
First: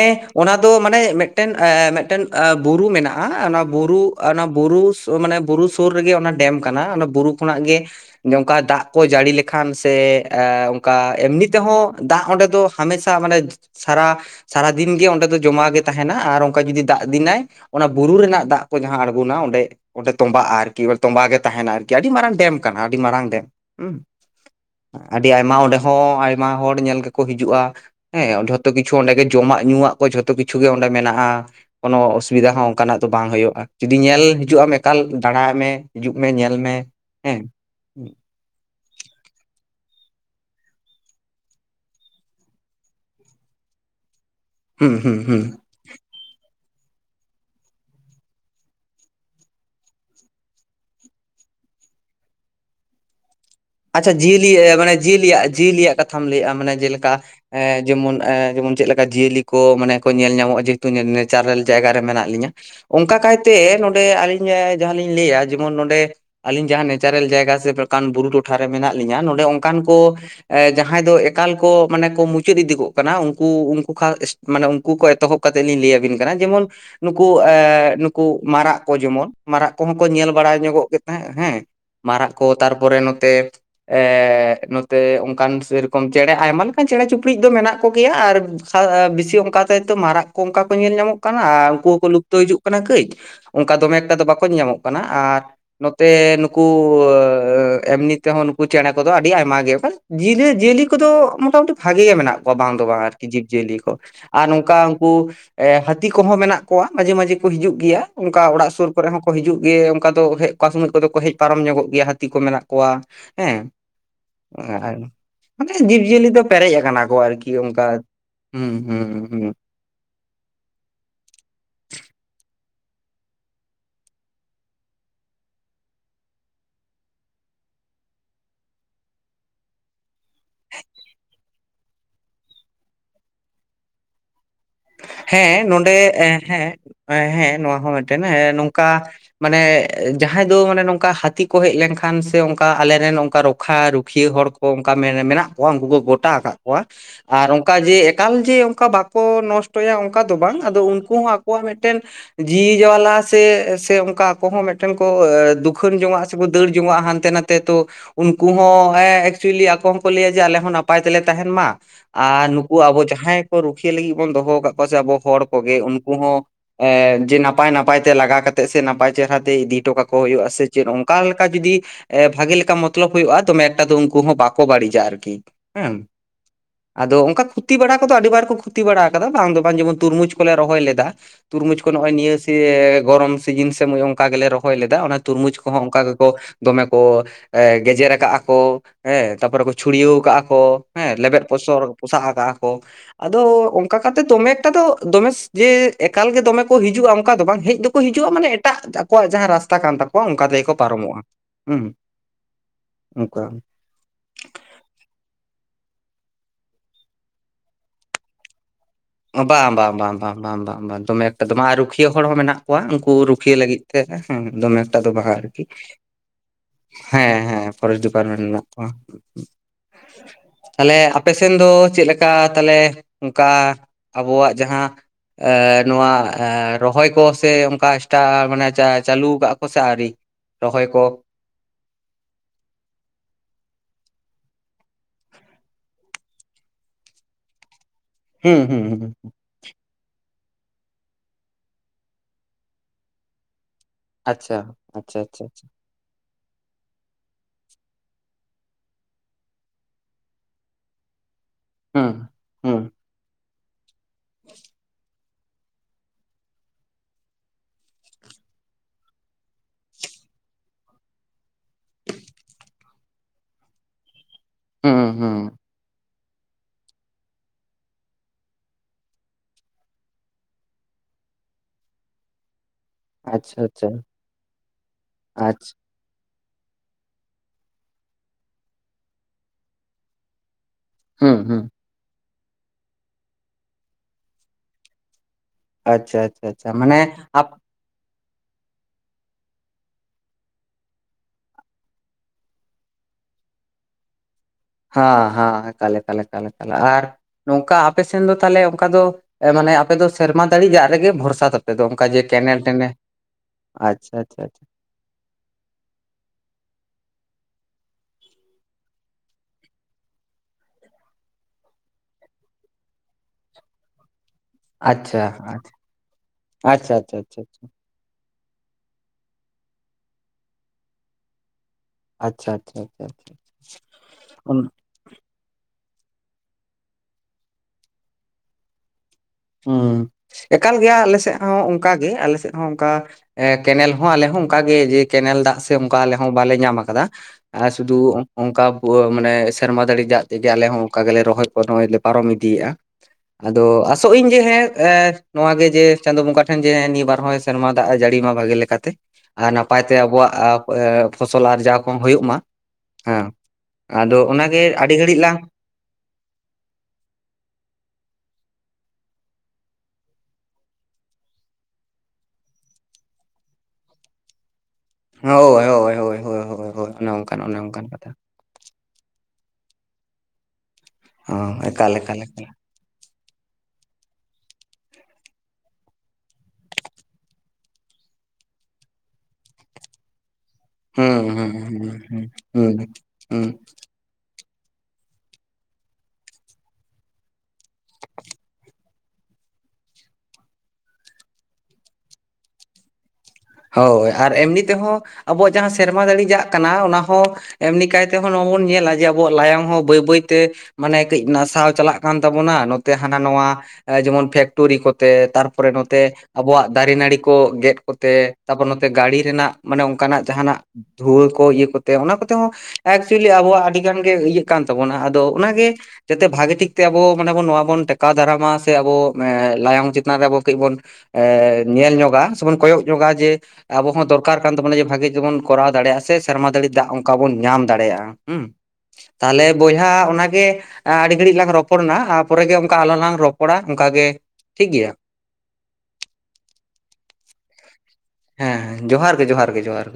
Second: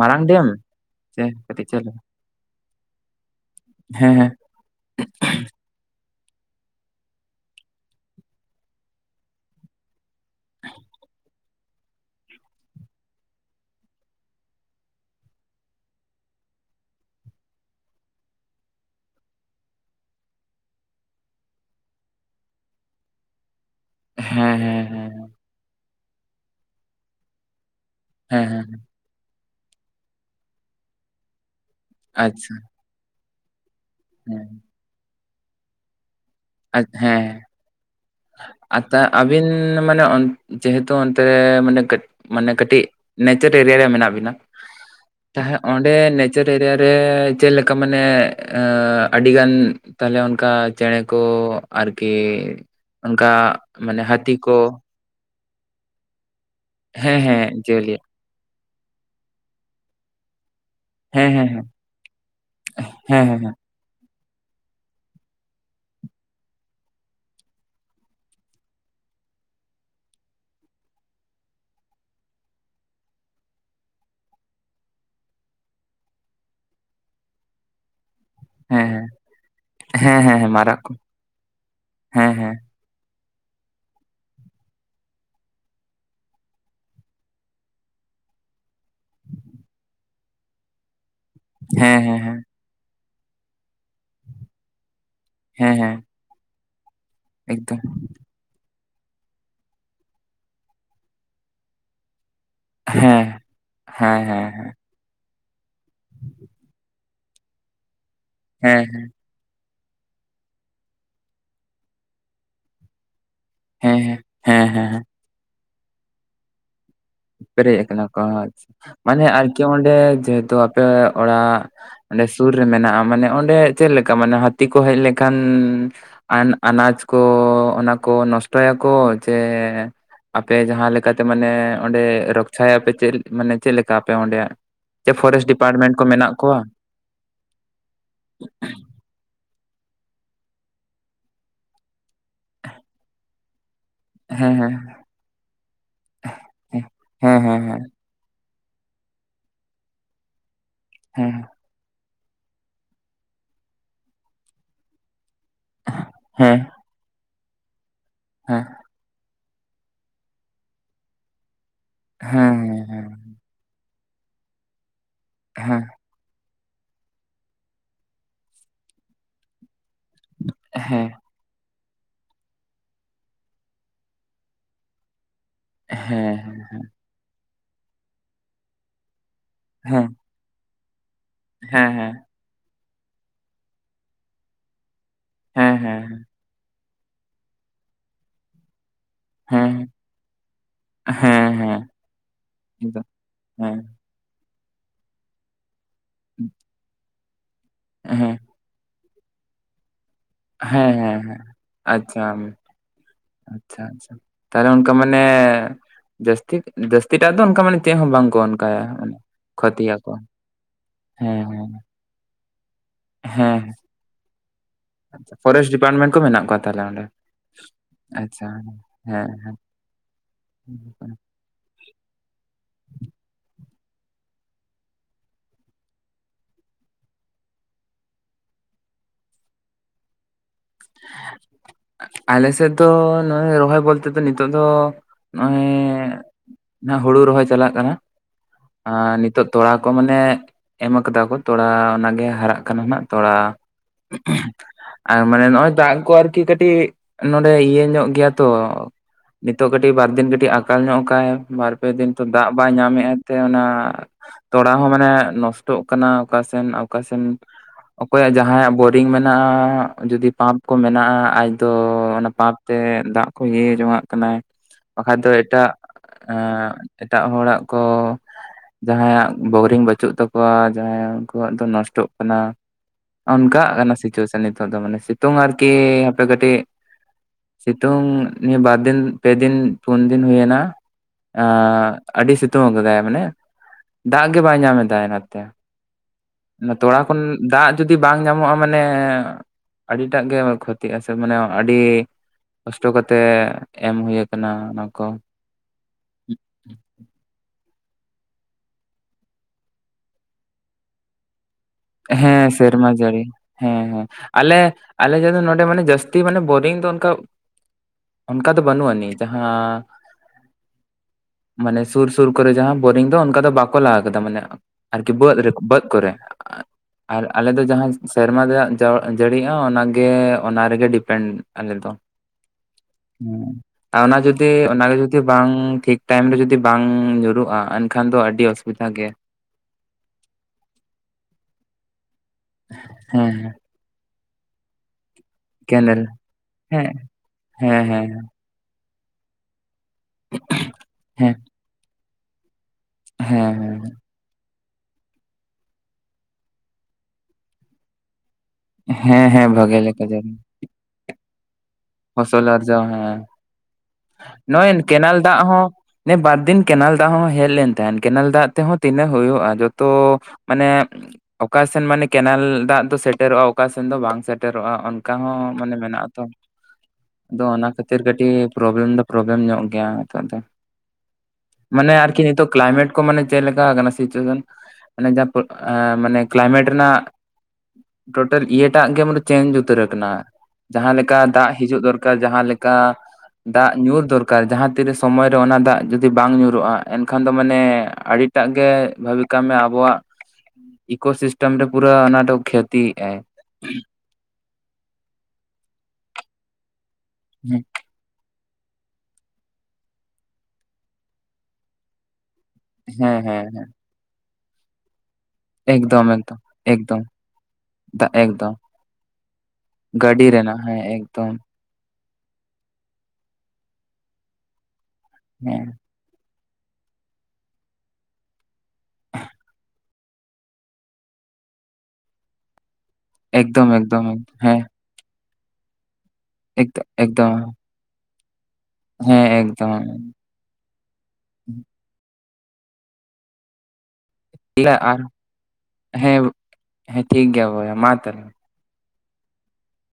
ᱢᱟᱨᱟᱝ ᱰᱮᱢ ᱚᱱᱟ ᱫᱚ ᱢᱟᱱᱮ ᱥᱮ ᱢᱤᱫᱴᱮᱱ ᱠᱟᱹᱴᱤᱡ ᱪᱮᱫ ᱮ ᱞᱮᱠᱟ ᱢᱤᱫᱴᱮᱱ ᱵᱩᱨᱩ ᱢᱮᱱᱟᱜᱼᱟ ᱚᱱᱟ ᱵᱩᱨᱩ ᱦᱮᱸ ᱚᱱᱟ ᱵᱩᱨᱩᱥ ᱢᱟᱱᱮ ᱵᱩᱨᱩᱥ ᱥᱩᱨ ᱨᱮᱜᱮ ᱚᱱᱟ ᱰᱮᱢ ᱠᱟᱱᱟ ᱚᱱᱟ ᱵᱩᱨᱩ ᱠᱷᱚᱱᱟᱜ ᱜᱮ ᱱᱚᱝᱠᱟ ᱫᱟᱜ ᱠᱚ ᱡᱟᱹᱲᱤ ᱞᱮᱠᱷᱟᱱ ᱥᱮ ᱮ ᱚᱱᱠᱟ ᱮᱢᱱᱤ ᱛᱮᱦᱚᱸ ᱫᱟᱜ ᱚᱸᱰᱮ ᱫᱚ ᱦᱟᱢᱮᱥᱟ ᱢᱟᱱᱮ ᱥᱟᱨᱟ ᱥᱟᱨᱟᱫᱤᱱ ᱜᱮ ᱚᱸᱰᱮ ᱫᱚ ᱡᱚᱢᱟ ᱜᱮ ᱛᱟᱦᱮᱱᱟ ᱟᱨ ᱚᱱᱠᱟ ᱡᱩᱫᱤ ᱫᱟᱜ ᱫᱤᱱᱟᱭ᱾ ᱚᱱᱟ ᱵᱩᱨᱩ ᱨᱮᱱᱟᱜ ᱫᱟᱜ ᱠᱚ ᱡᱟᱦᱟᱸ ᱟᱬᱜᱚᱱᱟ ᱚᱸᱰᱮ ᱚᱸᱰᱮ ᱛᱚᱸᱵᱟᱜᱼᱟ ᱟᱨᱠᱤ ᱛᱚᱸᱵᱟ ᱜᱮ ᱛᱟᱦᱮᱱᱟ ᱟᱨᱠᱤ ᱟᱹᱰᱤ ᱢᱟᱨᱟᱝ ᱰᱮᱢ ᱠᱟᱱᱟ ᱟᱹᱰᱤ ᱢᱟᱨᱟᱝ ᱰᱮᱢ ᱦᱮᱸ᱾ ᱦᱮᱸ ᱦᱮᱸ ᱦᱮᱸ ᱦᱮᱸ ᱟᱹᱰᱤ ᱟᱭᱢᱟ ᱚᱸᱰᱮ ᱦᱚᱸ ᱟᱭᱢᱟ ᱦᱚᱲ ᱧᱮᱞ ᱜᱮᱠᱚ ᱦᱤᱡᱩᱜᱼᱟ ᱦᱮᱸ ᱡᱷᱚᱛᱚ ᱠᱤᱪᱷᱩ ᱚᱸᱰᱮ ᱜᱮ ᱡᱚᱢᱟᱜ ᱧᱩᱣᱟᱜ ᱠᱚ ᱡᱷᱚᱛᱚ ᱠᱤᱪᱷᱩ ᱜᱮ ᱚᱸᱰᱮ ᱢᱮᱱᱟᱜᱼᱟ ᱠᱳᱱᱳ ᱚᱥᱩᱵᱤᱫᱟ ᱟᱪᱪᱷᱟ ᱦᱚᱸ ᱚᱱᱠᱟᱱᱟᱜ ᱫᱚ ᱵᱟᱝ ᱦᱩᱭᱩᱜᱼᱟ᱾ ᱡᱩᱫᱤ ᱧᱮᱞ ᱦᱤᱡᱩᱜ ᱦᱮᱸ ᱟᱢ ᱮᱠᱟᱞ ᱫᱟᱬᱟᱭ ᱢᱮ ᱦᱤᱡᱩᱜ ᱢᱮ ᱧᱮᱞ ᱢᱮ ᱦᱮᱸ᱾ ᱟᱛᱟ ᱟᱹᱵᱤᱱ ᱢᱟᱱᱮ ᱡᱮᱦᱮᱛᱩ ᱚᱱᱛᱮ ᱨᱮ ᱢᱟᱱᱮ ᱠᱟᱴ ᱢᱟᱱᱮ ᱠᱟᱹᱴᱤᱜ ᱱᱮᱪᱟᱨ ᱮᱨᱤᱭᱟ ᱨᱮ ᱢᱮᱱᱟᱜ ᱵᱤᱱᱟ? ᱦᱩᱸ ᱦᱩᱸ ᱦᱩᱸ᱾ ᱛᱟᱦᱮᱸ ᱚᱸᱰᱮ ᱱᱮᱪᱟᱨ ᱮᱨᱤᱭᱟ ᱨᱮ ᱪᱮᱫ ᱞᱮᱠᱟ ᱢᱟᱱᱮ ᱟᱹᱰᱤ ᱜᱟᱱ ᱛᱟᱦᱚᱞᱮ ᱚᱱᱠᱟ ᱪᱮᱬᱮ ᱠᱚ ᱟᱨᱠᱤ ᱚᱱᱠᱟ ᱢᱟᱱᱮ ᱟᱪᱪᱷᱟ ᱦᱟᱹᱛᱤ ᱡᱤᱭᱟᱹᱞᱤ ᱠᱚ ᱢᱟᱱᱮ ᱡᱤᱭᱟᱹᱞᱤᱭᱟᱜ ᱡᱤᱭᱟᱹᱞᱤᱭᱟᱜ ᱠᱟᱛᱷᱟᱢ ᱞᱟᱹᱭᱮᱜᱼᱟ, ᱢᱟᱱᱮ ᱡᱮᱞᱮᱠᱟ ᱦᱮᱸ ᱦᱮᱸ ᱮᱸ ᱡᱤᱭᱟᱹᱞᱤ ᱡᱮᱢᱚᱱ ᱮ ᱡᱮᱢᱚᱱ ᱪᱮᱫ ᱞᱮᱠᱟ ᱡᱤᱭᱟᱹᱞᱤ ᱠᱚ ᱢᱟᱱᱮ ᱠᱚ ᱧᱮᱞ ᱧᱟᱢᱚᱜᱼᱟ, ᱡᱮ ᱛᱚ ᱦᱮᱸ ᱦᱮᱸ ᱱᱮᱪᱟᱨᱮᱞ ᱦᱮᱸ ᱡᱟᱭᱜᱟ ᱨᱮ ᱢᱮᱱᱟᱜ ᱞᱤᱧᱟᱹ, ᱚᱱᱠᱟ ᱦᱮᱸ ᱦᱮᱸ ᱠᱟᱹᱭᱛᱮ ᱱᱚᱰᱮ ᱟᱹᱞᱤᱧ ᱡᱟᱦᱟᱸ ᱞᱤᱧ ᱞᱟᱹᱭᱟ, ᱡᱮᱢᱚᱱ ᱱᱚᱰᱮ ᱟᱞᱤᱧ ᱡᱟᱦᱟᱸ ᱱᱮᱪᱟᱨᱮᱞ ᱡᱟᱭᱜᱟ ᱥᱮᱟᱱ ᱵᱩᱨᱩ ᱴᱚ ᱴᱷᱟ ᱨᱮ ᱢᱮᱱᱟᱜ ᱞᱤᱧᱟᱹ, ᱱᱚᱰᱮ ᱚᱱᱠᱟᱱ ᱠᱚ ᱮᱸ ᱡᱟᱦᱟᱸᱭ ᱫᱚ ᱮᱠᱟᱞ ᱠᱚ ᱢᱟᱱᱮ ᱠᱚ ᱢᱩᱪᱟᱹᱫ ᱤᱫᱤ ᱠᱚᱜ ᱠᱟᱱᱟ, ᱩᱝᱠᱩ ᱩᱝᱠᱩ ᱢᱟᱱᱮ ᱩᱱᱠᱩ ᱠᱚ ᱮᱛᱚᱦᱚᱵ ᱠᱟᱛᱮᱜ ᱞᱤᱧ ᱞᱟᱹᱭᱟᱵᱤᱱ ᱠᱟᱱᱟ ᱡᱮᱢᱚᱱ ᱱᱩᱠᱩ ᱮᱻ ᱱᱩ ᱠᱩ ᱢᱟᱨᱟᱜ ᱠᱚ ᱦᱮᱸ ᱡᱮᱢᱚᱱ ᱢᱟᱨᱟᱜ ᱠᱚᱦᱚᱸ ᱠᱚ ᱦᱮᱸ ᱧᱮᱞ ᱦᱮᱸ ᱦᱮᱸ ᱵᱟᱲᱟ ᱢᱟᱨᱟᱜ ᱧᱚᱜᱚᱜ ᱠᱚ ᱜᱮ ᱛᱟᱦᱮᱸᱜ ᱦᱮᱸ, ᱦᱮᱸ ᱢᱟᱨᱟᱜ ᱠᱚ ᱦᱮᱸ ᱛᱟᱨ ᱯᱚᱨᱮ ᱱᱚᱛᱮ ᱮ ᱱᱚᱛᱮ ᱚᱱᱠᱟᱱ ᱥᱮᱨᱚᱠᱚᱢ ᱪᱮᱬᱮ ᱟᱭᱢᱟ ᱞᱮᱠᱟᱱ ᱪᱮᱬᱮ ᱪᱤᱯᱲᱩᱫ ᱫᱚ ᱢᱮᱱᱟᱜ ᱠᱚᱜᱮᱭᱟ, ᱟᱨ ᱠᱟ ᱵᱤᱥᱤ ᱚᱝᱠᱟ ᱛᱚ ᱢᱟᱨᱟᱜ ᱠᱚ ᱚᱝᱠᱟ ᱠᱚ ᱧᱮᱞ ᱧᱟᱢᱚᱜ ᱠᱟᱱᱟ ᱟᱨ ᱩᱝᱠᱩ ᱦᱮᱸ ᱦᱚᱸᱠᱚ ᱦᱮᱸ ᱞᱩᱯᱛᱚ ᱦᱮᱸ ᱦᱤᱡᱩᱜ ᱠᱟᱱᱟ ᱠᱟᱹᱡ ᱚᱱᱠᱟ ᱫᱚᱢᱮ ᱮᱠᱴᱟ ᱫᱚ ᱵᱟᱠᱚ ᱧᱟᱢᱚᱜ ᱠᱟᱱᱟ, ᱟᱨ ᱦᱮᱸ ᱦᱮᱸ ᱱᱚᱛᱮ ᱱᱩᱠᱩ ᱟᱹ ᱮᱠᱫᱚᱢ ᱮᱢᱱᱤ ᱛᱮᱦᱚᱸ ᱱᱩᱠᱩ ᱪᱮᱬᱮ ᱠᱚᱫᱚ ᱟᱹᱰᱤ ᱟᱭᱢᱟ ᱜᱮ ᱡᱤᱭᱟᱹᱞᱤ ᱡᱤᱭᱟᱹᱞᱤ ᱠᱚᱫᱚ ᱢᱚᱴᱟᱢᱩᱴᱤ ᱵᱷᱟᱜᱮ ᱜᱮ ᱢᱮᱱᱟᱜ ᱠᱚᱣᱟ ᱵᱟᱝ ᱫᱚ ᱵᱟᱝ ᱟᱨᱠᱤ ᱦᱮᱸ ᱡᱤᱵᱽ ᱡᱤᱭᱟᱹᱞᱤ ᱠᱚ ᱦᱮᱸ ᱟᱨ ᱦᱮᱸ ᱦᱮᱸ ᱱᱚᱝᱠᱟ ᱩᱝᱠᱩ ᱦᱟᱹᱛᱤ ᱠᱚᱦᱚᱸ ᱢᱮᱱᱟᱜ ᱠᱚᱣᱟ᱾ ᱢᱟᱡᱷᱮ ᱢᱟᱡᱷᱮ ᱠᱚ ᱦᱤᱡᱩᱜ ᱜᱮᱭᱟ ᱚᱝᱠᱟ ᱚᱲᱟᱜ ᱦᱮᱸ ᱥᱩᱨ ᱦᱮᱸ ᱠᱚᱨᱮ ᱦᱚᱸ ᱠᱚ ᱦᱤᱡᱩᱜ ᱜᱮ ᱚᱱᱠᱟ ᱫᱚ ᱦᱮᱡ ᱠᱚᱣᱟ ᱥᱚᱢᱚᱭ ᱠᱚᱫᱚ ᱠᱚ ᱦᱮᱡ ᱯᱟᱨᱚᱢ ᱧᱚᱜᱚᱜ ᱜᱮᱭᱟ ᱦᱟᱹᱛᱤ ᱠᱚ ᱢᱮᱱᱟᱜ ᱠᱚᱣᱟ, ᱦᱮᱸ ᱦᱮᱸ ᱦᱮᱸ ᱦᱮᱸ ᱟᱨ ᱢᱟᱱᱮ ᱡᱤᱵᱽ ᱡᱤᱭᱟᱹᱞᱤ ᱫᱚ ᱯᱮᱨᱮᱡ ᱠᱟᱱᱟ ᱠᱚ᱾ ᱟᱨᱠᱤ ᱯᱮᱨᱮᱡ ᱚᱱᱠᱟ ᱟᱠᱟᱱᱟ ᱠᱚ ᱦᱚ ᱟᱪᱪᱷᱟ, ᱦᱩᱸ ᱦᱩᱸ ᱢᱟᱱᱮ ᱦᱩᱸ ᱟᱨᱠᱤ ᱚᱸᱰᱮ ᱡᱮᱦᱮᱛᱩ ᱟᱯᱮ ᱚᱲᱟᱜ ᱚᱸᱰᱮ ᱥᱩᱨ ᱨᱮ ᱢᱮᱱᱟᱜᱼᱟ ᱢᱟᱱᱮ ᱚᱸᱰᱮ ᱪᱮᱫ ᱞᱮᱠᱟ ᱢᱟᱱᱮ ᱦᱟᱹᱛᱤ ᱠᱚ ᱦᱮᱡ ᱞᱮᱠᱷᱟᱱ ᱟᱱ ᱟᱱᱟᱡ ᱠᱚ ᱚᱱᱟ ᱠᱚ ᱱᱚᱥᱴᱚᱭᱟᱠᱚ ᱡᱮ ᱟᱯᱮ ᱡᱟᱦᱟᱸ ᱞᱮᱠᱟᱛᱮ ᱢᱟᱱᱮ ᱚᱸᱰᱮ ᱨᱚᱠᱪᱷᱟᱭᱟᱯᱮ ᱪᱮᱫ ᱢᱟᱱᱮ ᱪᱮᱫ ᱞᱮ ᱞᱮᱠᱟ ᱟᱯᱮ ᱚᱸᱰᱮ? ᱪᱮ ᱯᱷᱚᱨᱮᱥᱴ ᱦᱮᱸ ᱱᱚᱸᱰᱮ ᱰᱤᱯᱟᱨᱴᱢᱮᱱᱴ ᱠᱚ ᱢᱮᱱᱟᱜ ᱠᱚᱣᱟ ᱦᱮᱸ ᱮ ᱦᱮᱸ ᱱᱚᱣᱟ ᱦᱚᱸ ᱢᱤᱫᱴᱮᱱ ᱱᱚᱝᱠᱟ ᱢᱟᱱᱮ ᱡᱟᱦᱟᱸᱭ ᱫᱚ ᱢᱟᱱᱮ ᱱᱚᱝᱠᱟ ᱦᱟᱹᱛᱤ ᱠᱚ ᱦᱮᱡ ᱞᱮᱱᱠᱷᱟᱱ, ᱥᱮ ᱚᱝᱠᱟ ᱟᱞᱮᱨᱮᱱ ᱚᱝᱠᱟ ᱨᱚ ᱠᱷᱤᱭᱟᱹ ᱦᱚᱲ ᱦᱮᱸ ᱠᱚ ᱦᱮᱸ ᱚᱝᱠᱟ ᱢᱮᱱᱟᱜ ᱠᱚᱣᱟ, ᱩᱱᱠᱩ ᱠᱚ ᱜᱚᱴᱟ ᱠᱟᱜ ᱠᱚᱣᱟ᱾ ᱦᱮᱸ ᱟᱨ ᱚᱝᱠᱟ ᱦᱮᱸ ᱡᱮ ᱮᱠᱟᱞ ᱡᱮ ᱚᱱᱠᱟ ᱵᱟ ᱠᱚ ᱱᱚᱥᱴᱚᱭᱟ ᱚᱝᱠᱟ ᱫᱚ ᱵᱟᱝ ᱟᱫᱚ ᱩᱱᱠᱩ ᱦᱚᱸ ᱦᱮᱸ ᱟᱠᱚᱣᱟᱜ ᱢᱤᱫᱴᱮᱱ ᱡᱤᱣᱤ ᱡᱟᱣᱟᱞᱟ ᱥᱮ ᱥᱮ ᱚᱱᱝᱠᱟ ᱟᱠᱚ ᱦᱚᱸ ᱢᱤᱫᱴᱮᱱ ᱠᱚ ᱫᱩᱠᱷᱟᱹᱱ ᱡᱚᱝᱟᱜ ᱥᱮ ᱠᱚ ᱦᱮᱸ ᱫᱟᱹᱲ ᱡᱚᱝᱚᱜᱼᱟ ᱦᱟᱸᱱᱛᱮ ᱱᱟᱛᱮ ᱛᱚ ᱩᱱᱠᱩ ᱦᱮᱸ ᱦᱚᱸ ᱦᱮᱸ ᱮᱠᱪᱩᱭᱮᱞᱤ ᱟᱠᱚ ᱦᱚᱸᱠᱚ ᱞᱟᱹᱭᱟ ᱡᱮ ᱟᱞᱮ ᱦᱚᱸ ᱱᱟᱯᱟᱭ ᱛᱮᱞᱮ ᱛᱟᱦᱮᱸᱱ ᱢᱟ, ᱟᱨ ᱦᱮᱸ ᱱᱩᱠᱩ ᱟᱵᱚ ᱦᱮᱸ ᱡᱟᱦᱟᱸᱭ ᱠᱚ ᱨᱩᱠᱷᱤᱭᱟᱹ ᱞᱟᱹᱜᱤᱫ ᱵᱚᱱ ᱫᱚᱦᱚ ᱠᱟᱫ ᱠᱚᱣᱟ, ᱥᱮ ᱟᱵᱚ ᱦᱚᱲ ᱠᱚᱜᱮ ᱦᱮᱸ ᱩᱱ ᱠᱩ ᱦᱚᱸ ᱮ ᱡᱮ ᱱᱟᱯᱟᱭ ᱱᱟᱯᱟᱭ ᱛᱮ ᱞᱟᱜᱟ ᱠᱟᱛᱮᱜ ᱥᱮ ᱱᱟᱯᱟᱭ ᱪᱮᱨᱦᱨᱟ ᱛᱮ ᱤᱫᱤ ᱦᱚᱴᱚ ᱠᱟ ᱠᱚ ᱦᱩᱭᱩᱜᱼᱟ ᱥᱮ ᱪᱮᱫ ᱦᱮᱸ ᱚᱱᱠᱟ ᱞᱮᱠᱟ ᱡᱩᱫᱤ ᱮ ᱵᱷᱟᱹᱜᱤ ᱞᱮᱠᱟ ᱢᱚᱛᱞᱚᱵ ᱦᱩᱭᱩᱜᱼᱟ, ᱫᱚᱢᱮᱠᱴᱟ ᱫᱚ ᱩᱱᱠᱩ ᱦᱚᱸ ᱵᱟᱠᱚ ᱵᱟᱹᱲᱤᱡᱟ ᱟᱨᱠᱤ᱾ ᱦᱮᱸ ᱦᱮᱸ ᱦᱮᱸ᱾ ᱟᱫᱚ ᱚᱱᱠᱟ ᱠᱷᱚᱛᱤ ᱵᱟᱲᱟ ᱠᱚᱫᱚ ᱟᱹᱰᱤ ᱵᱟᱨ ᱠᱚ ᱠᱷᱩᱚᱛᱤ ᱵᱟᱲᱟ ᱠᱟᱫᱟ, ᱵᱟᱝ ᱫᱚ ᱵᱟᱝ ᱦᱮᱸ ᱡᱮᱢᱚᱱ ᱦᱮᱸ ᱛᱩᱨᱢᱩᱡᱽ ᱠᱚᱞᱮ ᱨᱚᱦᱚᱭ ᱞᱮᱫᱟ ᱛᱩᱨᱢᱩᱡᱽ ᱠᱚ ᱦᱮᱸ ᱦᱮᱸ ᱱᱚᱜᱼᱚᱭ ᱦᱮᱸ ᱱᱤᱭᱟᱹ ᱥᱮ ᱜᱚᱨᱚᱢ ᱥᱤᱡᱤᱱ ᱥᱮ ᱱᱚᱜ ᱚᱱᱠᱟ ᱜᱮᱞᱮ ᱨᱚᱦᱚᱭ ᱞᱮᱫᱟ᱾ ᱚᱱᱟ ᱛᱩᱨᱢᱩᱡᱽ ᱦᱮᱸ ᱦᱮᱸ ᱠᱚᱦᱚᱸ ᱚᱝᱠᱟ ᱦᱮᱸ ᱜᱮᱠᱚ ᱫᱚᱢᱮ ᱠᱚ ᱮ ᱜᱮᱡᱮᱨ ᱠᱟᱜᱼᱟ ᱠᱚ᱾ ᱦᱮᱸ ᱛᱟᱯᱚᱨᱮ ᱠᱚ ᱪᱷᱩᱲᱭᱟᱹᱣᱟᱠᱟᱜᱼᱟ ᱠᱚ ᱦᱮᱸ ᱞᱮᱵᱮᱫ ᱯᱚᱥᱚᱨ ᱯᱚᱥᱟᱜ ᱠᱟᱜ ᱟᱠᱚ ᱮᱠᱫᱚᱢ ᱦᱮᱸ ᱚᱝ ᱠᱟ ᱠᱟᱛᱮ ᱫᱚᱢᱮ ᱮᱠᱴᱟ ᱫᱚᱢᱮ ᱡᱮ ᱮᱠᱟᱞ ᱜᱮ ᱫᱚᱢᱮ ᱠᱚ ᱦᱤᱡᱩᱜᱼᱟ, ᱚᱝᱠᱟ ᱫᱚ ᱵᱟᱝ ᱦᱮᱡ ᱫᱚᱠᱚ ᱦᱮᱸ ᱦᱤᱡᱩᱜᱼᱟ ᱦᱮᱸ ᱢᱟᱱᱮ ᱴᱟᱜ ᱟᱠᱚᱣᱟᱜ ᱡᱟᱦᱟᱸ ᱨᱟᱥᱛᱟ ᱠᱟᱱ ᱛᱟ ᱠᱚ ᱚᱱᱠᱟ ᱛᱮᱜᱮᱠᱚ ᱦᱮᱸ ᱯᱟᱨᱚᱢᱚᱜᱼᱟ ᱦᱮᱸ ᱩᱸ ᱟᱪᱪᱷᱟ ᱚᱱᱠᱟ᱾ ᱟᱪᱪᱷᱟ ᱟᱪᱪᱷᱟ ᱛᱟᱦᱚᱞᱮ ᱚᱱᱠᱟ ᱢᱟᱱᱮ ᱡᱟᱹᱥᱛᱤ ᱡᱟᱹᱥᱛᱤᱴᱟᱜ ᱫᱚ ᱚᱱᱠᱟ ᱢᱟᱱᱮ ᱪᱮᱫ ᱦᱚᱸ ᱵᱟᱝᱠᱚ ᱚᱱᱠᱟᱭᱟ᱾ ᱵᱟᱝ ᱵᱟᱝ ᱠᱷᱚᱛᱤᱭᱟᱠᱚ ᱵᱟᱝ ᱵᱟᱝ ᱵᱟᱝ ᱵᱟᱝ ᱵᱟᱝ ᱫᱚᱢᱮ ᱦᱮᱸ ᱮᱠᱴᱟ ᱫᱚᱢᱮ ᱦᱮᱸ ᱟᱨ ᱨᱩᱠᱷᱤᱭᱟᱹ ᱦᱚᱲ ᱦᱚᱸ ᱢᱮᱱᱟᱜ ᱠᱚᱣᱟ ᱩᱱᱠᱩ ᱨᱩᱠᱷᱭᱤᱭᱟᱹ ᱞᱟᱹᱜᱤᱫ ᱛᱮ ᱫᱚᱢᱮ᱾ ᱫᱚ ᱟᱪ ᱵᱟᱝ ᱟᱨᱠᱤ ᱯᱷᱚᱨᱮᱥᱴ ᱰᱤᱯᱟᱨᱴᱢᱮᱱᱴ ᱠᱚ ᱢᱮᱱᱟᱜ ᱠᱚᱣᱟ ᱛᱟᱦᱚᱞᱮ ᱚᱸᱰᱮ ᱦᱮᱸ ᱦᱮᱸ ᱯᱷᱚᱨᱮᱥᱴ ᱰᱤᱯᱟᱨᱴᱢᱮᱱᱴ ᱟᱪᱪᱷᱟ ᱢᱮᱱᱟᱜ ᱠᱚᱣᱟ ᱦᱮᱸ ᱦᱮᱸ᱾ ᱛᱟᱦᱞᱮ ᱦ ᱟᱯᱮ [unintelligible] ᱥᱮᱱ ᱫᱚ ᱪᱮᱫ ᱞᱮᱠᱟ ᱛᱟᱦᱟᱞᱮ ᱚᱱᱠᱟ ᱟᱵᱚᱣᱟᱜ ᱡᱟᱦᱟᱸ ᱮ ᱱᱚᱣᱟ ᱮ ᱨᱚᱦᱚᱭ ᱠᱚ ᱥᱮ ᱚᱱᱠᱟ ᱮᱥᱴᱟ ᱢᱟᱱᱮ ᱪᱟᱹᱞᱩ ᱠᱟᱜᱼᱟ ᱠᱚᱥᱮ ᱟᱹᱣᱨᱤ? ᱨᱚᱦᱚᱭ ᱠᱚ ᱟᱞᱮ ᱥᱮᱫ ᱫᱚ ᱱᱚᱜᱼᱚᱭ ᱨᱚᱦᱚᱭ ᱵᱚᱞᱛᱮ ᱫᱚ ᱱᱤᱛᱚᱜ ᱫᱚ ᱱᱚᱜᱼᱚᱭ ᱦᱩᱲᱩ ᱨᱚᱦᱚᱭ ᱪᱟᱞᱟᱜ ᱠᱟᱱᱟ ᱦᱩᱸ ᱦᱩᱸ ᱦᱩᱸ ᱟᱨ ᱱᱤᱛᱳ ᱛᱚᱲᱟ ᱠᱚ ᱢᱟᱱᱮ ᱮᱢ ᱠᱟᱫᱟ ᱠᱚ ᱛᱚᱲᱟ ᱚᱱᱟᱜᱮ ᱦᱟᱨᱟᱜ ᱠᱟᱱᱟ ᱦᱟᱸᱜ ᱛᱚᱲᱟ ᱟᱪᱪᱷᱟ ᱟᱪᱪᱷᱟ ᱟᱨ ᱢᱟᱱᱮ ᱟᱪᱪᱷᱟ ᱟᱪᱪᱷᱟ᱾ ᱱᱚᱜᱼᱚᱭ ᱫᱟᱜ ᱠᱚ ᱟᱨᱠᱤ ᱠᱟᱹᱴᱤᱡ ᱱᱚᱰᱮ ᱤᱭᱟᱹ ᱧᱚᱜ ᱜᱮᱭᱟ ᱛᱚ ᱱᱤᱛᱚᱜ ᱠᱟᱹᱴᱤᱡ ᱵᱟᱨᱫᱤᱱ ᱠᱟᱹᱴᱤᱡ ᱟᱠᱟᱞ ᱧᱚᱜ ᱠᱟᱭ ᱵᱟᱨ ᱯᱮᱫᱤᱱ ᱦᱩᱸ ᱛᱚ ᱫᱟᱜ ᱵᱟᱭ ᱦᱩᱸ ᱧᱟᱢᱮᱫᱼᱟ ᱛᱮ ᱚᱱᱟ ᱛᱚᱲᱟ ᱦᱚᱸ ᱢᱟᱱᱮ ᱱᱚᱥ ᱴᱚᱜ ᱠᱟᱱᱟ ᱚᱠᱟᱥᱮᱱ ᱚᱠᱟᱥᱮᱱ ᱚᱠᱚᱭᱟᱜ ᱡᱟᱦᱟᱸᱭᱟᱜ ᱵᱳᱨᱤᱝ ᱢᱮᱱᱟᱜᱼᱟ ᱡᱩᱫᱤ ᱯᱟᱢᱯ ᱠᱚ ᱢᱮᱱᱟᱜᱼᱟ ᱟᱡ ᱫᱚ ᱚᱱᱟ ᱯᱟᱯᱛᱮ ᱫᱟᱜ ᱠᱚ ᱤᱭᱟᱹ ᱡᱚᱝᱟᱜ ᱠᱟᱱᱟᱭ᱾ ᱦᱩᱸ ᱵᱟᱠᱷᱟᱡ ᱫᱚ ᱦᱩᱸ ᱮᱴᱟᱜ ᱮᱴᱟᱜ ᱦᱚᱲᱟᱜ ᱠᱚ ᱡᱟᱦᱟᱸᱭᱟᱜ ᱵᱳᱜᱽᱨᱤᱝ ᱵᱟᱹᱪᱩᱜ ᱛᱟᱠᱚᱣᱟ ᱡᱟᱦᱟᱸᱭᱟᱜ ᱩᱱᱠᱩᱣᱟᱜ ᱫᱚ ᱱᱚᱥᱴᱚᱜ ᱠᱟᱱᱟ᱾ ᱟᱪᱪᱷᱟ ᱚᱱᱠᱟ ᱟᱪᱪᱷᱟ ᱠᱟᱱᱟ ᱥᱤᱪᱩᱭᱮᱥᱚᱱ ᱱᱤᱛᱚᱜ ᱫᱚ ᱢᱟᱱᱮ ᱥᱤᱛᱩᱝ ᱟᱨᱠᱤ ᱟᱪᱪᱷᱟ ᱦᱟᱯᱮ ᱠᱟᱹᱴᱤᱡ ᱥᱤᱛᱩᱝ ᱱᱤᱭᱟᱹ ᱵᱟᱨ ᱫᱤᱱ ᱯᱮ ᱫᱤᱱ ᱯᱩᱱ ᱫᱤᱱ ᱦᱩᱭᱮᱱᱟ ᱦᱩᱸ ᱦᱩᱸ ᱟᱹᱰᱤ ᱥᱤᱛᱩᱝ ᱠᱟᱫᱟᱭ ᱢᱟᱱᱮ ᱫᱟᱜ ᱜᱮ ᱵᱟᱭ ᱧᱟᱢᱮᱫᱟᱭ ᱱᱟᱛᱮ᱾ ᱟᱪᱪᱷᱟ ᱾ ᱛᱚᱲᱟ ᱠᱷᱚᱱ ᱫᱟᱜ ᱡᱩᱫᱤ ᱵᱟᱝ ᱧᱟᱢᱚᱜᱼᱟ ᱢᱟᱱᱮ ᱟᱹᱰᱤᱴᱟᱜ ᱜᱮ ᱠᱷᱚᱛᱤᱜᱼᱟ ᱥᱮ ᱢᱟᱱᱮ ᱟᱹᱰᱤ ᱠᱚᱥᱴᱚ ᱠᱟᱛᱮᱜ ᱮᱢ ᱦᱩᱭ ᱟᱠᱟᱱᱟ᱾ ᱚᱱᱟ ᱠᱚ ᱦᱟᱸ ᱦᱟᱸ ᱮᱠᱟᱞ ᱮᱠᱟᱞ ᱮᱠᱟᱞ ᱮᱠᱟᱞ ᱟᱨ ᱱᱚᱝᱠᱟ ᱟᱯᱮ ᱥᱮᱱ ᱫᱚ ᱛᱷᱟᱞᱮ ᱚᱱᱠᱟ ᱫᱚ ᱢᱟᱱᱮ ᱟᱯᱮ ᱫᱚ ᱥᱮᱨᱢᱟ ᱫᱟᱲᱤ ᱡᱟᱜ ᱨᱮᱜᱮ ᱵᱷᱚᱨᱥᱟ ᱛᱟ ᱦᱮᱸ ᱥᱮᱨᱢᱟ ᱡᱟᱹᱲᱤ ᱦᱮᱸ ᱦᱮᱸ ᱟᱪᱪᱷᱟ ᱟᱪᱪᱷᱟ ᱟᱞᱮ ᱟᱞᱮ ᱡᱚ ᱱᱚᱰᱮ ᱢᱟᱱᱮ ᱡᱟᱹᱥᱛᱤ ᱢᱟᱱᱮ ᱵᱳᱨᱤᱝ ᱫᱚ ᱚᱱᱠᱟ ᱚᱱᱠᱟ ᱫᱚ ᱵᱟᱹᱱᱩᱜ ᱟᱱᱤᱡ ᱡᱟᱦᱟᱸ ᱢᱟᱱᱮ ᱥᱩᱨ ᱥᱩᱨ ᱠᱚᱨᱮ ᱡᱟᱦᱟᱸ ᱵᱳᱨᱤᱝ ᱫᱚ ᱚᱱᱠᱟ ᱫᱚ ᱵᱟᱠᱚ ᱞᱟ ᱟᱠᱟᱫᱟ ᱢᱟᱱᱮ ᱟᱨᱠᱤ ᱟᱪᱪᱷᱟ ᱵᱟᱹᱫᱽ ᱨᱮ ᱟᱪᱪᱷᱟ ᱵᱟᱹᱫᱽ ᱠᱚᱨᱮ᱾ ᱟᱪᱪᱷᱟ ᱟᱪᱪᱷᱟ ᱟᱨ ᱟᱪᱪᱷᱟ ᱟᱞᱮ ᱫᱚ ᱡᱟᱦᱟᱸ ᱥᱮᱨᱢᱟ ᱨᱮᱭᱟᱜ ᱡᱟᱹᱲᱤᱜᱼᱟ ᱚᱱᱟᱜᱮ ᱚᱱᱟ ᱨᱮᱜᱮ ᱰᱤᱯᱮᱱᱰ ᱟᱞᱮᱫᱚ᱾ ᱟᱪᱪᱷᱟ ᱟᱪᱪᱷᱟ ᱟᱪᱪᱷᱟ ᱟᱨ ᱚᱱᱟ ᱡᱩᱫᱤ ᱦᱩᱸ ᱚᱱᱟᱜᱮ ᱡᱩ ᱵᱟᱝ ᱴᱷᱤᱠ ᱴᱟᱭᱤᱢ ᱨᱮ ᱡᱩᱫᱤ ᱵᱟᱝ ᱧᱩᱨᱩᱜᱼᱟ ᱮᱱᱠᱷᱟᱱ ᱫᱚ ᱟᱹᱰᱤ ᱚᱥᱩᱵᱤᱫᱷᱟ ᱜᱮᱭᱟ᱾ ᱦᱮᱸ ᱮᱠᱟᱞ ᱜᱮᱭᱟ ᱟᱞᱮ ᱥᱮᱫ ᱦᱚᱸ ᱚᱱᱠᱟᱜ ᱜᱮ ᱟᱞᱮ ᱥᱮᱫ ᱦᱚᱸ ᱚᱱᱠᱟ ᱦᱮᱸ ᱦᱮᱸ ᱮᱠ ᱠᱮᱱᱮᱞ ᱦᱚᱸ ᱟᱞᱮ ᱦᱚᱸ ᱚᱱᱠᱟᱜ ᱜᱮ ᱡᱮ ᱠᱮᱱᱮᱞ ᱫᱟᱜ ᱥᱮ ᱚᱱᱠᱟ ᱠᱮᱱᱮᱞ ᱟᱞᱮ ᱦᱚᱸ ᱵᱟᱞᱮ ᱧᱟᱢ ᱦᱮᱸ ᱟᱠᱟᱫᱟ ᱟᱨ ᱦᱮᱸ ᱥᱩᱫᱩ ᱦᱮᱸ ᱚᱱᱠᱟ ᱢᱟᱱᱮ ᱥᱮᱨᱢᱟ ᱫᱟᱲᱤ ᱡᱟᱜ ᱛᱮᱜᱮ ᱟᱞᱮ ᱦᱚᱸ ᱚᱱᱠᱟ ᱜᱮᱞᱮ ᱦᱮᱸ ᱨᱚᱦᱚᱭ ᱠᱚ ᱱᱚᱜᱼᱚᱭ ᱞᱮ ᱯᱟᱨᱚᱢ ᱤᱫᱤᱭᱮᱼᱟ᱾ ᱦᱮᱸ ᱟᱫᱚ ᱦᱮᱸ ᱟᱥᱚᱜ ᱟᱹᱧ ᱡᱮ ᱦᱮᱸ ᱮ ᱱᱚᱣᱟ ᱜᱮ ᱡᱮ ᱪᱟᱸᱫᱳ ᱵᱚᱸᱜᱟ ᱴᱷᱮᱱ ᱡᱮ ᱱᱤᱭᱟᱹ ᱵᱟᱨ ᱦᱚᱸᱭ ᱥᱮᱨᱢᱟ ᱫᱟᱜ ᱮ ᱡᱟᱹᱲᱤ ᱢᱟ ᱵᱷᱟᱜᱮ ᱞᱮ ᱠᱟᱛᱮ ᱦᱮᱸ ᱦᱮᱸ ᱟᱨ ᱵᱷᱟᱜᱮ ᱱᱟᱯᱟᱭᱛᱮ ᱞᱮᱠᱟ ᱡᱟᱹᱲᱤ ᱟᱵᱚᱣᱟᱜ ᱯᱷᱚᱥᱚᱞ ᱟᱨᱡᱟᱣ ᱠᱚᱸ ᱦᱩᱭᱩᱜ ᱢᱟ ᱯᱷᱚᱥᱚᱞ ᱟᱨᱡᱟᱣ ᱦᱮᱸ ᱟᱫᱚ ᱚᱱᱟᱜᱮ ᱱᱚᱜᱼᱚᱭ ᱟᱹᱰᱤ ᱜᱷᱟᱹᱲᱤᱡ ᱠᱮᱱᱮᱞ ᱞᱟᱝ ᱫᱟᱜ ᱦᱚᱸ ᱱᱮ ᱵᱟᱨᱫᱤᱱ ᱠᱮᱱᱮᱞ ᱫᱟᱜ ᱦᱚᱸ ᱦᱮᱡ ᱞᱮᱱ ᱛᱟᱦᱮᱸᱱ ᱠᱮᱱᱮᱞ ᱫᱟᱜ ᱛᱮᱦᱚᱸ ᱛᱤᱱᱟᱹᱜ ᱦᱩᱭᱩᱜᱼᱟ ᱡᱚᱛᱚᱼᱼ ᱢᱟᱱᱮ ᱚᱠᱟ ᱥᱮᱱ ᱢᱟᱱᱮ ᱠᱮᱱᱮᱞ ᱫᱟᱜ ᱫᱚ ᱥᱮᱴᱮᱨᱚᱜᱼᱟ ᱚᱠᱟ ᱥᱮᱱ ᱫᱚ ᱵᱟᱝ ᱥᱮᱴᱮᱨᱚᱜᱼᱟ ᱚᱱᱠᱟ ᱦᱚᱸ ᱦᱳᱭ ᱢᱟᱱᱮ ᱦᱳᱭ ᱢᱮᱱᱟᱜ ᱦᱳᱭ ᱟᱛᱚ ᱦᱳᱭ ᱦᱳᱭ ᱦᱳᱭ ᱚᱱᱮ ᱚᱱᱠᱟᱱ ᱟᱫᱚ ᱚᱱᱮ ᱚᱱᱟ ᱚᱱᱠᱟᱱ ᱠᱷᱟᱹᱛᱤᱨ ᱠᱟᱛᱷᱟ ᱠᱟᱹᱴᱤᱡ ᱯᱨᱚᱵᱞᱮᱢ ᱫᱚᱼᱼ ᱯᱨᱚᱵᱞᱮᱢ ᱧᱚᱜ ᱜᱮᱭᱟ ᱱᱤᱛᱚᱜ ᱫᱚ ᱚ ᱢᱟᱱᱮ ᱮᱠᱟᱞ ᱮᱠᱟᱞ ᱟᱨᱠᱤ ᱱᱤᱛᱚᱜ ᱮᱠᱟᱞ ᱠᱞᱟᱭᱢᱮᱴᱼᱼ ᱠᱚ ᱢᱟᱱᱮ ᱪᱮᱫ ᱞᱮᱠᱟ ᱠᱟᱱᱟ ᱥᱤᱪᱩᱭᱮᱥᱚᱱ ᱢᱟᱱᱮ ᱡᱟ ᱢᱟᱱᱮ ᱠᱞᱟᱭᱢᱮᱴ ᱨᱮᱱᱟᱜ ᱴᱳᱴᱟᱞ ᱤᱭᱟᱹᱴᱟᱜ ᱜᱮ ᱢᱟᱱᱮ ᱪᱮᱧᱡᱽ ᱩᱛᱟᱹᱨ ᱟᱠᱟᱱᱟ [unintelligible] ᱦᱩᱸ ᱞᱮᱠᱟ ᱦᱩᱸ ᱫᱟᱜ ᱦᱤᱡᱩᱜ ᱦᱩᱸ ᱫᱚᱨᱠᱟᱨ ᱦᱩᱸ ᱡᱟᱦᱟᱸ ᱦᱩᱸ ᱞᱮᱠᱟ ᱦᱩᱸ ᱫᱟᱜ ᱧᱩᱨ ᱫᱚᱨᱼᱼ ᱠᱟᱨ ᱡᱟᱦᱟᱸ ᱛᱤᱨᱮ ᱥᱚᱢᱚᱭ ᱨᱮ ᱚᱱᱟ ᱫᱟᱜ ᱡᱩᱫᱤ ᱵᱟᱝ ᱧᱩᱨᱩᱜᱼᱟ ᱮᱱᱠᱷᱟᱱ ᱫᱚ ᱢᱟᱱᱮ ᱟᱹᱰᱤᱼᱼ ᱮᱴᱟᱜ ᱜᱮ ᱵᱷᱟᱵᱤ ᱠᱟᱜ ᱢᱮ ᱟᱵᱚᱣᱟᱜ ᱤᱠᱳ ᱥᱤᱥᱴᱮᱢ ᱨᱮ ᱯᱩᱨᱟᱹ ᱚᱱᱟ ᱫᱚ ᱠᱷᱮᱛᱤ ᱮ ᱟᱭ ᱦᱳᱭ ᱟᱨ ᱮᱢᱱᱤ ᱛᱮᱦᱚᱸ ᱟᱵᱚᱣᱟᱜ ᱡᱟᱦᱟᱸ ᱥᱮᱨᱢᱟ ᱫᱟᱲᱤ ᱡᱟᱜ ᱠᱟᱱᱟ ᱚᱱᱟ ᱦᱚᱸ ᱦᱮᱸ ᱮᱢᱱᱤ ᱠᱟᱭ ᱛᱮ ᱦᱚᱸ ᱱᱚᱣᱟ ᱵᱚᱱ ᱧᱮᱞᱟ ᱡᱮ ᱟᱵᱚᱣᱟᱜ ᱞᱟᱭᱚᱝ ᱦᱚᱸ ᱵᱟᱹᱭ ᱵᱟᱹᱭ ᱛᱮ ᱢᱟᱱᱮ ᱠᱟᱹᱡ ᱱᱟᱥᱟᱣ ᱪᱟᱞᱟᱜ ᱠᱟᱱ ᱛᱟᱵᱚᱱᱟ ᱱᱚᱛᱮ ᱦᱮᱸ ᱦᱟᱱᱟ ᱱᱚᱣᱟ ᱦᱮᱸ ᱡᱮᱢᱚᱱ ᱯᱷᱮᱠᱴᱚᱨᱤ ᱠᱚᱛᱮ [unintelligible] ᱛᱟᱯᱚᱨᱮ ᱱᱚᱛᱮ ᱮᱠᱫᱚᱢ ᱮᱠᱫᱚᱢ ᱟᱵᱚᱣᱟᱜ ᱫᱟᱨᱮ ᱮᱠᱫᱚᱢ ᱱᱟᱹᱲᱤ ᱠᱚ ᱜᱮᱫ ᱠᱚᱛᱮ ᱫᱟᱜ ᱮᱠᱫᱚᱢ ᱛᱟᱯᱚᱨ ᱱᱚᱛᱮ ᱜᱟᱹᱲᱤ ᱨᱮᱱᱟᱜ ᱢᱟᱱᱮ ᱚᱱᱠᱟᱱᱟᱜ ᱜᱟᱹᱰᱤ ᱨᱮᱱᱟᱜ ᱡᱟᱦᱱᱟᱜ ᱦᱮᱸ ᱫᱷᱩᱣᱟᱹ ᱮᱠᱫᱚᱢ ᱠᱚ ᱤᱭᱟᱹ ᱠᱚᱛᱮ ᱚᱱᱟ ᱠᱚᱛᱮ ᱦᱚᱸ ᱮᱠᱪᱩᱭᱮᱞᱤ ᱟᱵᱚᱣᱟᱜ ᱟᱹᱰᱤ ᱜᱟᱱ ᱜᱮ ᱤᱭᱟᱹᱜ ᱠᱟᱱ ᱛᱟᱵᱚᱱᱟ ᱟᱫᱚ ᱚᱱᱟ ᱦᱮᱸ ᱜᱮᱼᱼ ᱡᱟᱛᱮ ᱵᱷᱟᱜᱤ ᱴᱷᱤᱠ ᱛᱮ ᱟᱵᱚ ᱢᱟᱱᱮ ᱱᱚᱣᱟ ᱵᱚᱱ ᱴᱮᱠᱟᱣ ᱫᱟᱨᱟᱢᱟ ᱥᱮ ᱟᱵᱚ ᱞᱟᱭᱚᱝ ᱪᱮᱛᱟᱱ ᱨᱮ ᱠᱟᱹᱡ ᱵᱚᱱᱼᱼ ᱮ ᱧᱮᱞ ᱧᱚᱜᱟ ᱥᱮ ᱵᱚᱱ ᱠᱚᱭᱚᱜ ᱧᱚᱜ -ᱟ [unintelligible] ᱮᱠᱫᱚᱢ ᱟᱵᱚ ᱮᱠᱫᱚᱢ ᱦᱚᱸ ᱫᱚᱨᱠᱟᱨ ᱠᱟᱱ ᱦᱮᱸ ᱛᱟᱵᱚᱱᱟ ᱡᱮ ᱵᱷᱟᱜᱮ ᱛᱮᱵᱚᱱ ᱠᱚᱨᱟᱣ ᱫᱟᱲᱮᱭᱟᱜᱼᱟ ᱥᱮᱨᱢᱟ ᱡᱟᱲᱤ ᱮᱠᱫᱚᱢ ᱫᱟᱜ ᱚᱱᱠᱟ ᱵᱚᱱ ᱮᱠᱫᱚᱢ ᱧᱟᱢ ᱫᱟᱲᱮᱭᱟᱜᱼᱟ ᱦᱩᱸ ᱦᱮᱸ ᱛᱟᱦᱞᱮ ᱮᱠᱫᱚᱢ ᱵᱚᱭᱦᱟ ᱚᱱᱟ ᱜᱮᱼᱼ ᱟᱹᱰᱤ ᱜᱷᱟᱹᱲᱤᱡ ᱞᱟᱝ ᱨᱚᱯᱚᱲᱱᱟ ᱟᱨ ᱯᱚᱨᱮ ᱜᱮ ᱚᱱᱠᱟ ᱟᱞᱟᱝ ᱞᱟᱝ ᱨᱚᱯᱚᱲᱟ ᱚᱱᱠᱟ ᱜᱮᱼᱼ [unintelligible] ᱟᱨ ᱦᱮᱸ ᱦᱮᱸ ᱴᱷᱤᱠ ᱜᱮᱭᱟ ᱵᱚᱭᱦᱟ ᱢᱟ ᱛᱟᱦᱚᱞᱮ ᱦᱮᱸ ᱦᱮᱸ ᱡᱚᱦᱟᱨ ᱜᱮ ᱡᱚᱦᱟᱨ ᱜᱮ ᱡᱚᱦᱟᱨ ᱜᱮ